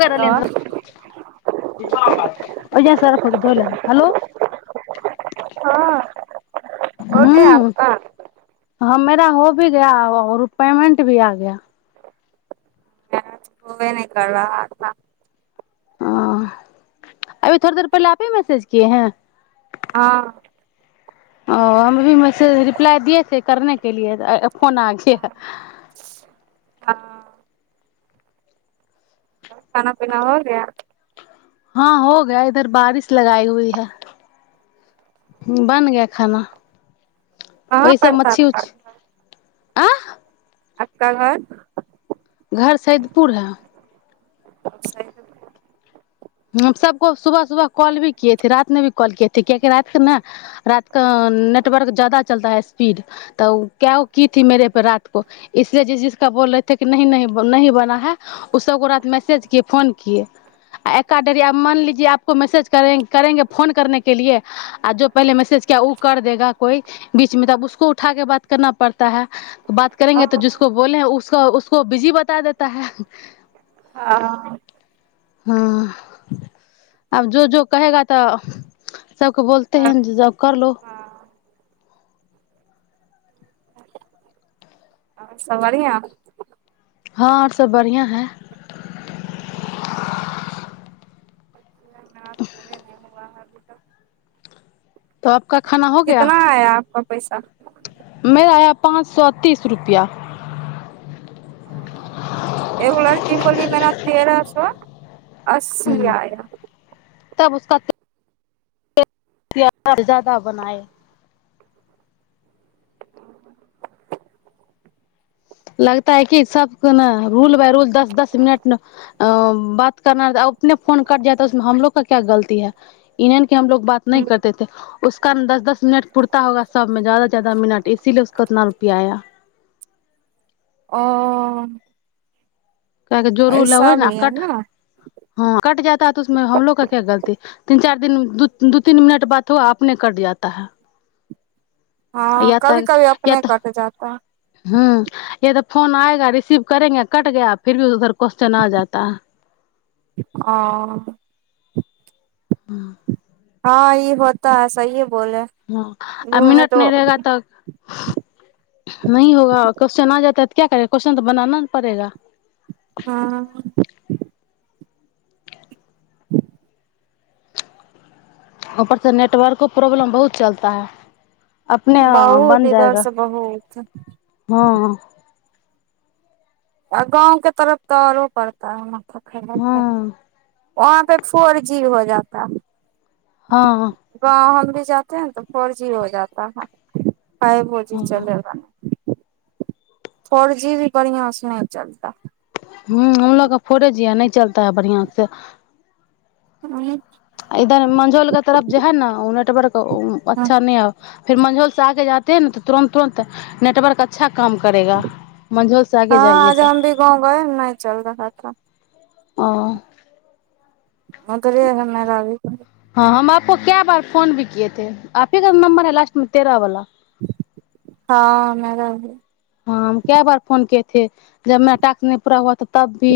क हेलो रहलिएन अजन हेलो हाँ हो गया हँ हँ मेरा हो भी गय आओर पेमेंट भी आ गया मैच होबे नहि कर रहा था ओ अभी थोड़े देर पहिले आप ही मैसेज किए हैं हँ ओ हम अभी मेसेज रिप्लाई दियए से करने के लिए फोन आके हँ खाना पीना हो गया हँ हो गया इधर बारिश लगई हुई है बन गया खाना हँ प्रसाद प आँह आप का घर घर सैदपुर है सैदपुर सबको सुबह सुबह कॉल भी कएथे रात मे भी कॉल कएथे कियाकि रात के ने रात क नेटवर्क जदा चलता है स्पीड तऽ क्य की थी मेर पे रात को इसलि जि जिसका बोल रहे थे कि न नहीं बना है ओ सबको र मैसेज किए फोन किए काट एरिया में मान लीजि आपको मैसेज कर करेंगे फोन करने के लि आ जो पहिले मैसेज किया ओ कर देेगा कोइ बीच मे तऽब उसको उठा के बात करना पड़ता है बात हाँ करेंगे तऽ जिसको बोले हैं उसको उस उको बिजी बता देता है हँ हँ आब जो जो कहेगा तऽ सबके बोले घर- है जे जॉब कर लो हाँ आओर सब बढियाँ हँ आओर सब बढ़िआं है नहि नहि पूहे नहि हुआ है तक तो आपका खाना हो गया कितना आया आपका पैसा मेरा आया पाँच सए तीस रुपैआ क अस्सी आया तब उसका तऽ ज्यादा बनाए लगता है क सब को ने रूल बाय रूल दस दस मिनट अ बात करना अपने फोन कट जाय त उसमे हमलोग क क्य गलती है इ की हमोग बात नहि हम्म, करतेथे उसक दस दस मिनट पूुरता होगा सबमें ज्यदा से जादा मिनट इसीलि उसको उतना रुपआ आया ओ काह जोरू ले हो ऐसा ने भी है कट ना ह कट जा तऽ उसमे हमलोग का क्या गलती तीन चार दिन दू तीन मिनट बात हुआ अपने कट जाता है हाँ या कभी तऽ कभी या अपने तऽ कट जाता है हूँ कियेतऽ फोन आएगा रिसीव करेंगे कट गया फिर भी उधर क्वेश्चन आ जाता है ओ हँ हँ ई होता है सहिये हँ आ मिनट नहि रहेगा तऽ नहि होगा और क्वेश्चन आ जाता है तऽ क्या करे क्वेश्चन त बनाना न पड़ेगा हँ ऊपरसे नेटवर्को प्रॉब्लम बहुत चलता है अपने आ, बहुत बन जाएगा इधरसँ बहुत हाँ आ गाँव के तरफ तऽ आओरो पड़ता है न अखैन नै ये [unintelligible] हाँ वहाँ पे फोर जी हो जाता है हँ जाये है न तऽ फोर जी हो जाता है फाइबोजी हाँ चलेगा फोर जी भी बढ़ियां से नहि चलता है हूँ हमलोग के फोरे जी है नहि चलता है बढ़ियां से उंह आ इधर मंझौल के तरफ जो है न उ नेटवर्क अच्छा नहि है फिर मंझौल से आगे जाते है नऽ तुरन्त तुरन्त नेटवर्क अच्छा काम करेगा मंझौल से हँ आगे जाएंगे आज तो हम भी गाँव गए न नहि चल रहा था ओ हँ तऽ वहि है मेरा भी हाँ हम आपको कै बार फोन भी किए थे आपही का न नंबर है लास्टमे तेरह वला हँ मेरा ही है हँ हम कै बार फोन किये थे जब मेरा टास्क नहि पूरा हुआ था तब भी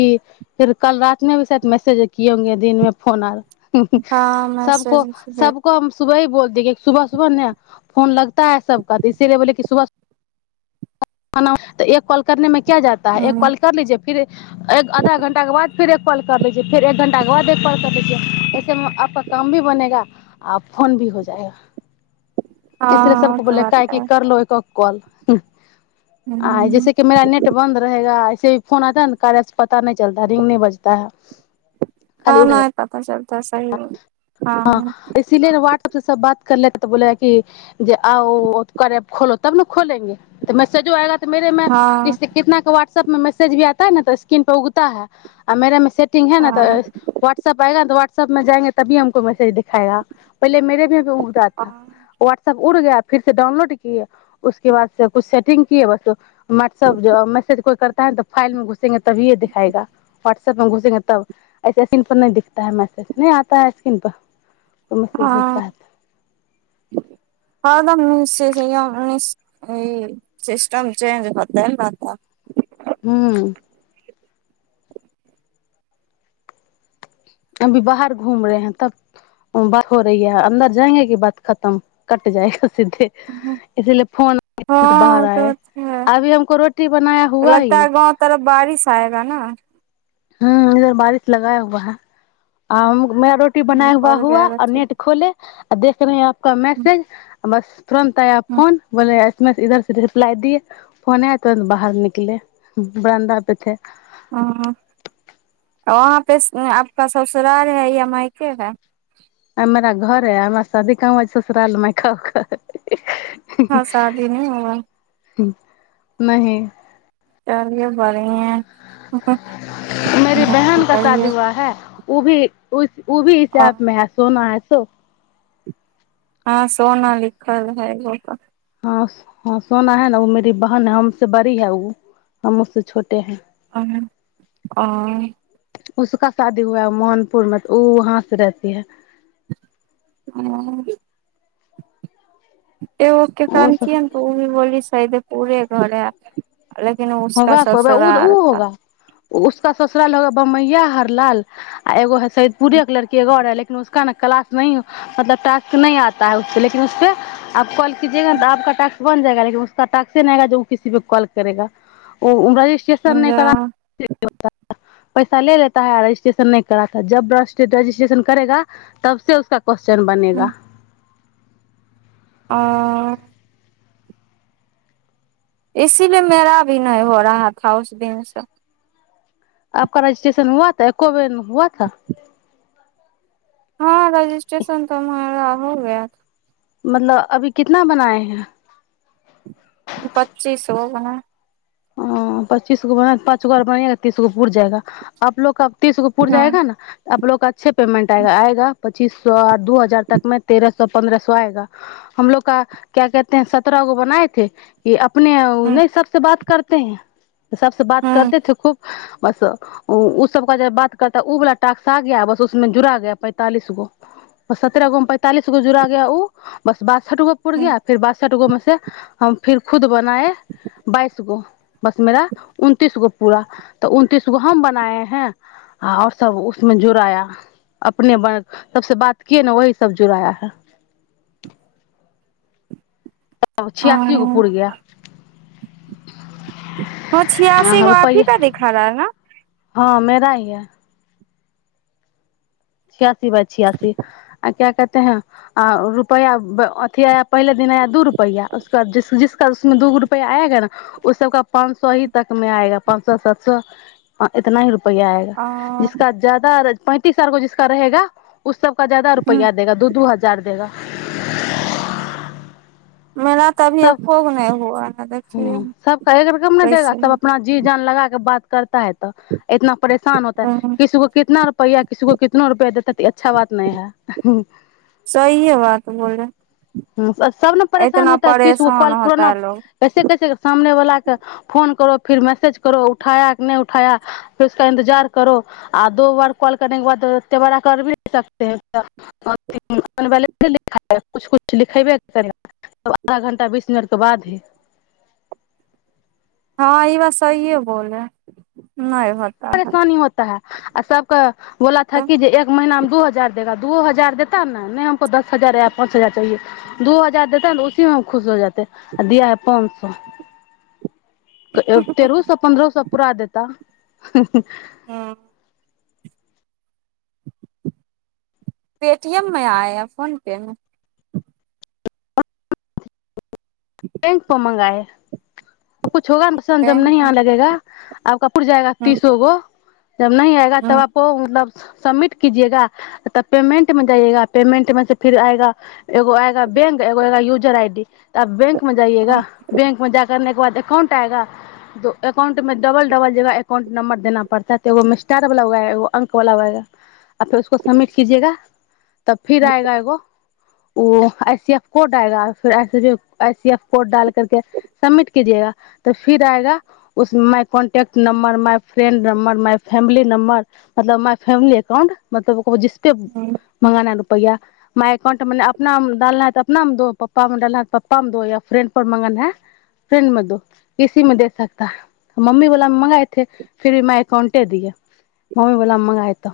फेर कल रात मे भी शायद मैसेज किये होंगे दिनमे फोन आर हूं हूं हाँ सबको मैसेज सबको हम सुबहि बोल दिए कि सुबह सुबह ने फोन लगता है सबका तऽ इसीलिए बोले कि सुबह सुबह तऽ एक कॉल करनेमे क्या जाता है एक हम्म कॉल कर लीजे फिर एक आधा घं्टाे के बाद फि एक कॉल कर लीजे फिर एक घण्टा के बाद एक कॉल कर लीज ऐसेमे आपका काम भी बनेगा आ फोन भी हो जाएगा इसलिए हाँ सबको तो बोले बात काहे कि है कर लो एको कल आ हम्म जैसे कि मेरा नेट बंन्द रहेगा ऐसे फोन आता है ना कार्या से पता नहि चलता रिंग नहि बजता है ह नहि पता चलता है हँ इसीलिए ना वाटसप से सब बात कर ले तऽ बोल क जे आउ करे खोलो तब ने खोलेंगे तऽ मैसेजो आएगा मेरे मे किस हँ कितना क वाट वट्सप मे मेसेज भी आता है ना त स्क्रन पर उगता है आ मेरा मे सज सेटिंग है न तऽ हँ व्ा्सअप पर आयेगा ना त सब मे जाएंगे तभी हमको मैसेज दिखायेगा पहिले मेरे मे उगता था व्हाट्सऐप उड़ गय फिर से डाउनलोड किए उसके बाद से कुछ सेटिंग किए बस वा्सअप जो मेसेज कोइ कर टाइ फइल मे घुसंगे तभीयै दिखाएा व्ाट्सऐप मे घुसेंगे तब ऐस स्कीन पर नहि दिख है मै नहि आता है स्क्रन पर तब मैसेज भेजता है हँ [unintelligible] एक ई सिस्टम चेंज होते रह ह्म अभी बाहर घूम रहे है तब बात हो रही ह अन्दर जाएंगे की बात खतम कट जाएगा सीधे हँ इसीलिए फोन बाहर वो तो आए है अभी हमको रोटी बनाया तो हुआ ही लगता है गाँव तरफ बारिश आएगा न ह इधर बारिश लगाया हुआ है आ मे रोटी बनाय हुआ पड़ हुआ जाएगा आओर ठीक नेट खोले आ देख रहेैं है का मैसेज हमस तुरन्त आया फोन बोलै इधर से रिप्लाई दिय फोन आ तुरन्त बाहर निकले बरन्दा पे थे हँ वहाँ पे आपका ससुराल है या मायके है हमरा घरे हमरा शादि काहा हुआ है ससुराल मे हँ शादी नहि हुआ नहि चलियै बात पहिए [unintelligible] उभी ओ ओ भी इसे आ मे है सोना हे तो हँ सोना लिखल है एगोका ह ह सोना है न ओ मेरी बहन है हमसे बड़ी है ओ हम उस से छोटे हैं ह आ उसका शादी हुआ है मोहनपुर में तऽ ओ वहाँ से रहती है ओ एगो के वो कान सब किय ने तऽ ओ भी बोल साायद उहे घर है लेकिन उसका ससुराल उक ससुराल होगा बमैया हरलाल आ एगो है सदपुरे के लड़की एगो आर है लेकिन उसका ने क्लास नहि मतलब टास्क नहि आता ह उसपे लेकिन उसपे आप कॉल कीजएगा ने त आपक टास्क बन जाएगा लेकिन उसक टास्से नहि आगा जब ओ किसी पे कॉल करेगा ओ वहि [unintelligible] पैसा ले लता है रजिस्ट्रेशन नहि कराता है जब रजिस्ट्रेशन करेगा तब से उसका क्वस््चन बनेगा ओ इसीलिए मेरा भी नहि हो रहा था उस दिन से आपक रजिस्ट्रेशन हुआ था एको बेर हुआ था हँ रजिस्ट्रेशन तऽ हमरा हो गया मतलब अभी कितना बनाए हैं पच्चीस गो बनाये है ओ पच्चीस गो बन पाँच गोर बनेग तीस गो पुर जाएगा आप लोग तीसगो पूुर हाँ जाएगा ने आप लोग का अच्छे पेमंट आएगा आयेगा पच्चीस सए आ दू हजार तकमे तेरह सए पन्द्रह सए आएगा हमलोग का क्या कहतेै सत्रह गो बनाएथे कि अपने नहि सबसँ बात करते है सबसँ बात करते थे खूब बस ओ सब क जब बात करता ओ वाला टाक्स आ गया बस उसमें जुड़ा गय पैंतालिस गो ब सत्रह गो में पैंतालिस गो जुड़ा गया ओ बस ब टुको पुर गिया फिर बासठ गो मे से फिर खुद ब नाये बा उस गो बस मेरा उनतीस गो पूरा तऽ उनतीस गो हम बनाए है ओर सब उसमे जुड़य अपने बन सबबस बात किए ने वह सब जुड़ा है अब छआसी गो पूड़ गया ह छियसी गो आपहिका दिखा रहा है न हँ मेरा ही है छियासठ बाइ छियासी आ क्या है आ रुपैआ अथी आया पहिला दिन आया दू रुपैया आ उस दिन बाद जिस जिसका उसमे दू रुपया आएगा ने उस सबका पाँच सए ही तक मे आएगा पाँच सए सात सए इतना ही रुप पया आएगा ना ह जिसका ज्यादा पैन्तिस ओर गै जिस जिसका रहेगा उस सबका ज्यादा रुपया देगा दू दू हजार हजार देगा मेरा तऽ अभी सब एको नहि हुआ ने देख ह सब कहे कर के हम नहि देगा सब अपना जी जान लगाा के बात करता है तऽ इतना परेशान होता है किस को कितना रुपैआ किसी को कितना इतना रुपया देता है त अच्छा बात नहि है सहिए बात बोले हूँ सब ने परेशान इतना होता है तीसो परेशान कॉल होता पुराना है लोग कैसे कैसे सामने वाला फोन करो फिर मैसेज करो उठाय नहि उठाया फर उसा इन्तजार करो आ दो बार कॉल करने के बाद एते बड़ा कर भी नहि सकत है [unintelligible] लिखयबे कर करै गा तब आधा घण्टा बीस मिनटके बाद हे हँ ई बात सहिए बोलै नहि परेशानी होता है आ सबके बोला था तो कि जे एक महिना मे दू हजार देगा दू हजार देता ने नहि हमको दस हजार या पाँच हजार चाहिए दू हजार देताै तऽ उसी मे हम खुश हो जा जेते आ दिया है पाँच सए तेरहो सए पन्द्रहो सए पूरा देता हू हँ पेटीएम मे आय या फोन पे मे बैंक प मगाए कु होग ने बसन जम बैंक नहिी आ में? लगेगा आप का उट जाएगा हम्म, तीसो गो जब नहि आएगा हम्म, तबो मतलब सबमिट कजएगा तब पेमेंट मे जाइएगा पेमेंट मे से फिर आएगा एगो आएगा बैंक एगो आएगा यूजर आई डी त बैंक मे जाइएगा हम्म, बैंक मे जा करके एकाउंट आएगा तो एककाउंट में डबलडबल जगह एककाउंट नंबर देना पड़ताै तऽ एगो मि स्टार वाला ह एगो अंक वाला हएगा आ फेरसको सबमिट कीजेगा तब फिर हम्म, आएगा एगो ओ आई सी एफ कोड आएगा फिर आई सी एफ कोड ाल करके सबमिट कजएगा तऽ फिर आएगा उस my contact number my friend number my family number मतलब माय फैमिली अकाउंट मतलब जिस हम्म, मंगाना पैा मााय एकाउंट अपनामे डालना है तऽ अपनामे दो पप्पामे डालना है तऽ पप्पामे दो या फ्रेंड पर मङ्गन हैं फ्रेंड में दो इसी में दे सकता है मम्मी बला मे मंगाएथे फिर भी माय एकाउंटे दियए मम्मी बला मे मंगााय तो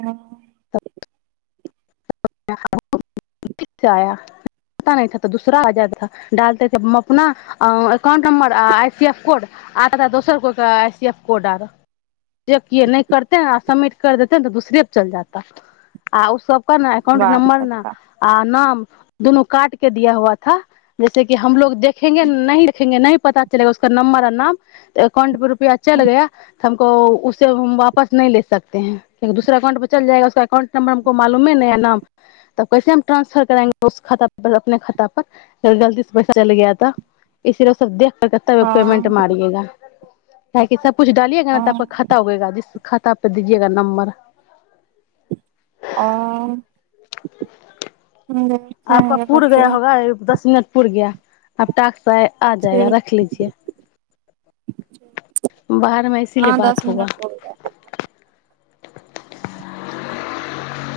ह तऽ दसराा डालतेथ अपना अाउंट नम्बर आ आई सी एफ कोड आता थ दोसर को आई सी एफ कोड आर करते सबमिट कर देते तऽ दूसरे पर चल जाता आ ओ सब ने एकाउंट बात नम्बर ने बता आर नाम दुनू काट के दिया हुआथ जैसे कि हमलो देखेंगे नहि देखेंगे नहि पता चलगा उक नं्बर आ नाम अाउंट पर रू भ अच्ा लगैय तऽ हमको उस हम वापस नहि ले सकेै कआि दूसरा अकाउंट पर चल जाएगा उसो अकाउंट नंबर हमको मालूम ह न या नाम तब कैसे हम ट्रंसफर कराएंगे उस खाता पर अपने खाता परर गलती से पैसा चल ग ता इसीलए सब देख कतब पेमेन्ट हँ मारियएगा क कि सब कु डालियगा ने तपक हँ खा होगेग जिस ख तपे दीजेगा नम्बर ओ आपक पूुर गय बच्चे होगा दस मिनट पुर गय आब ाक आ जाएगा ठीक रख लीजए [unintelligible] बारमें इसीलए हाँ बात दस हा मिनट हो गए।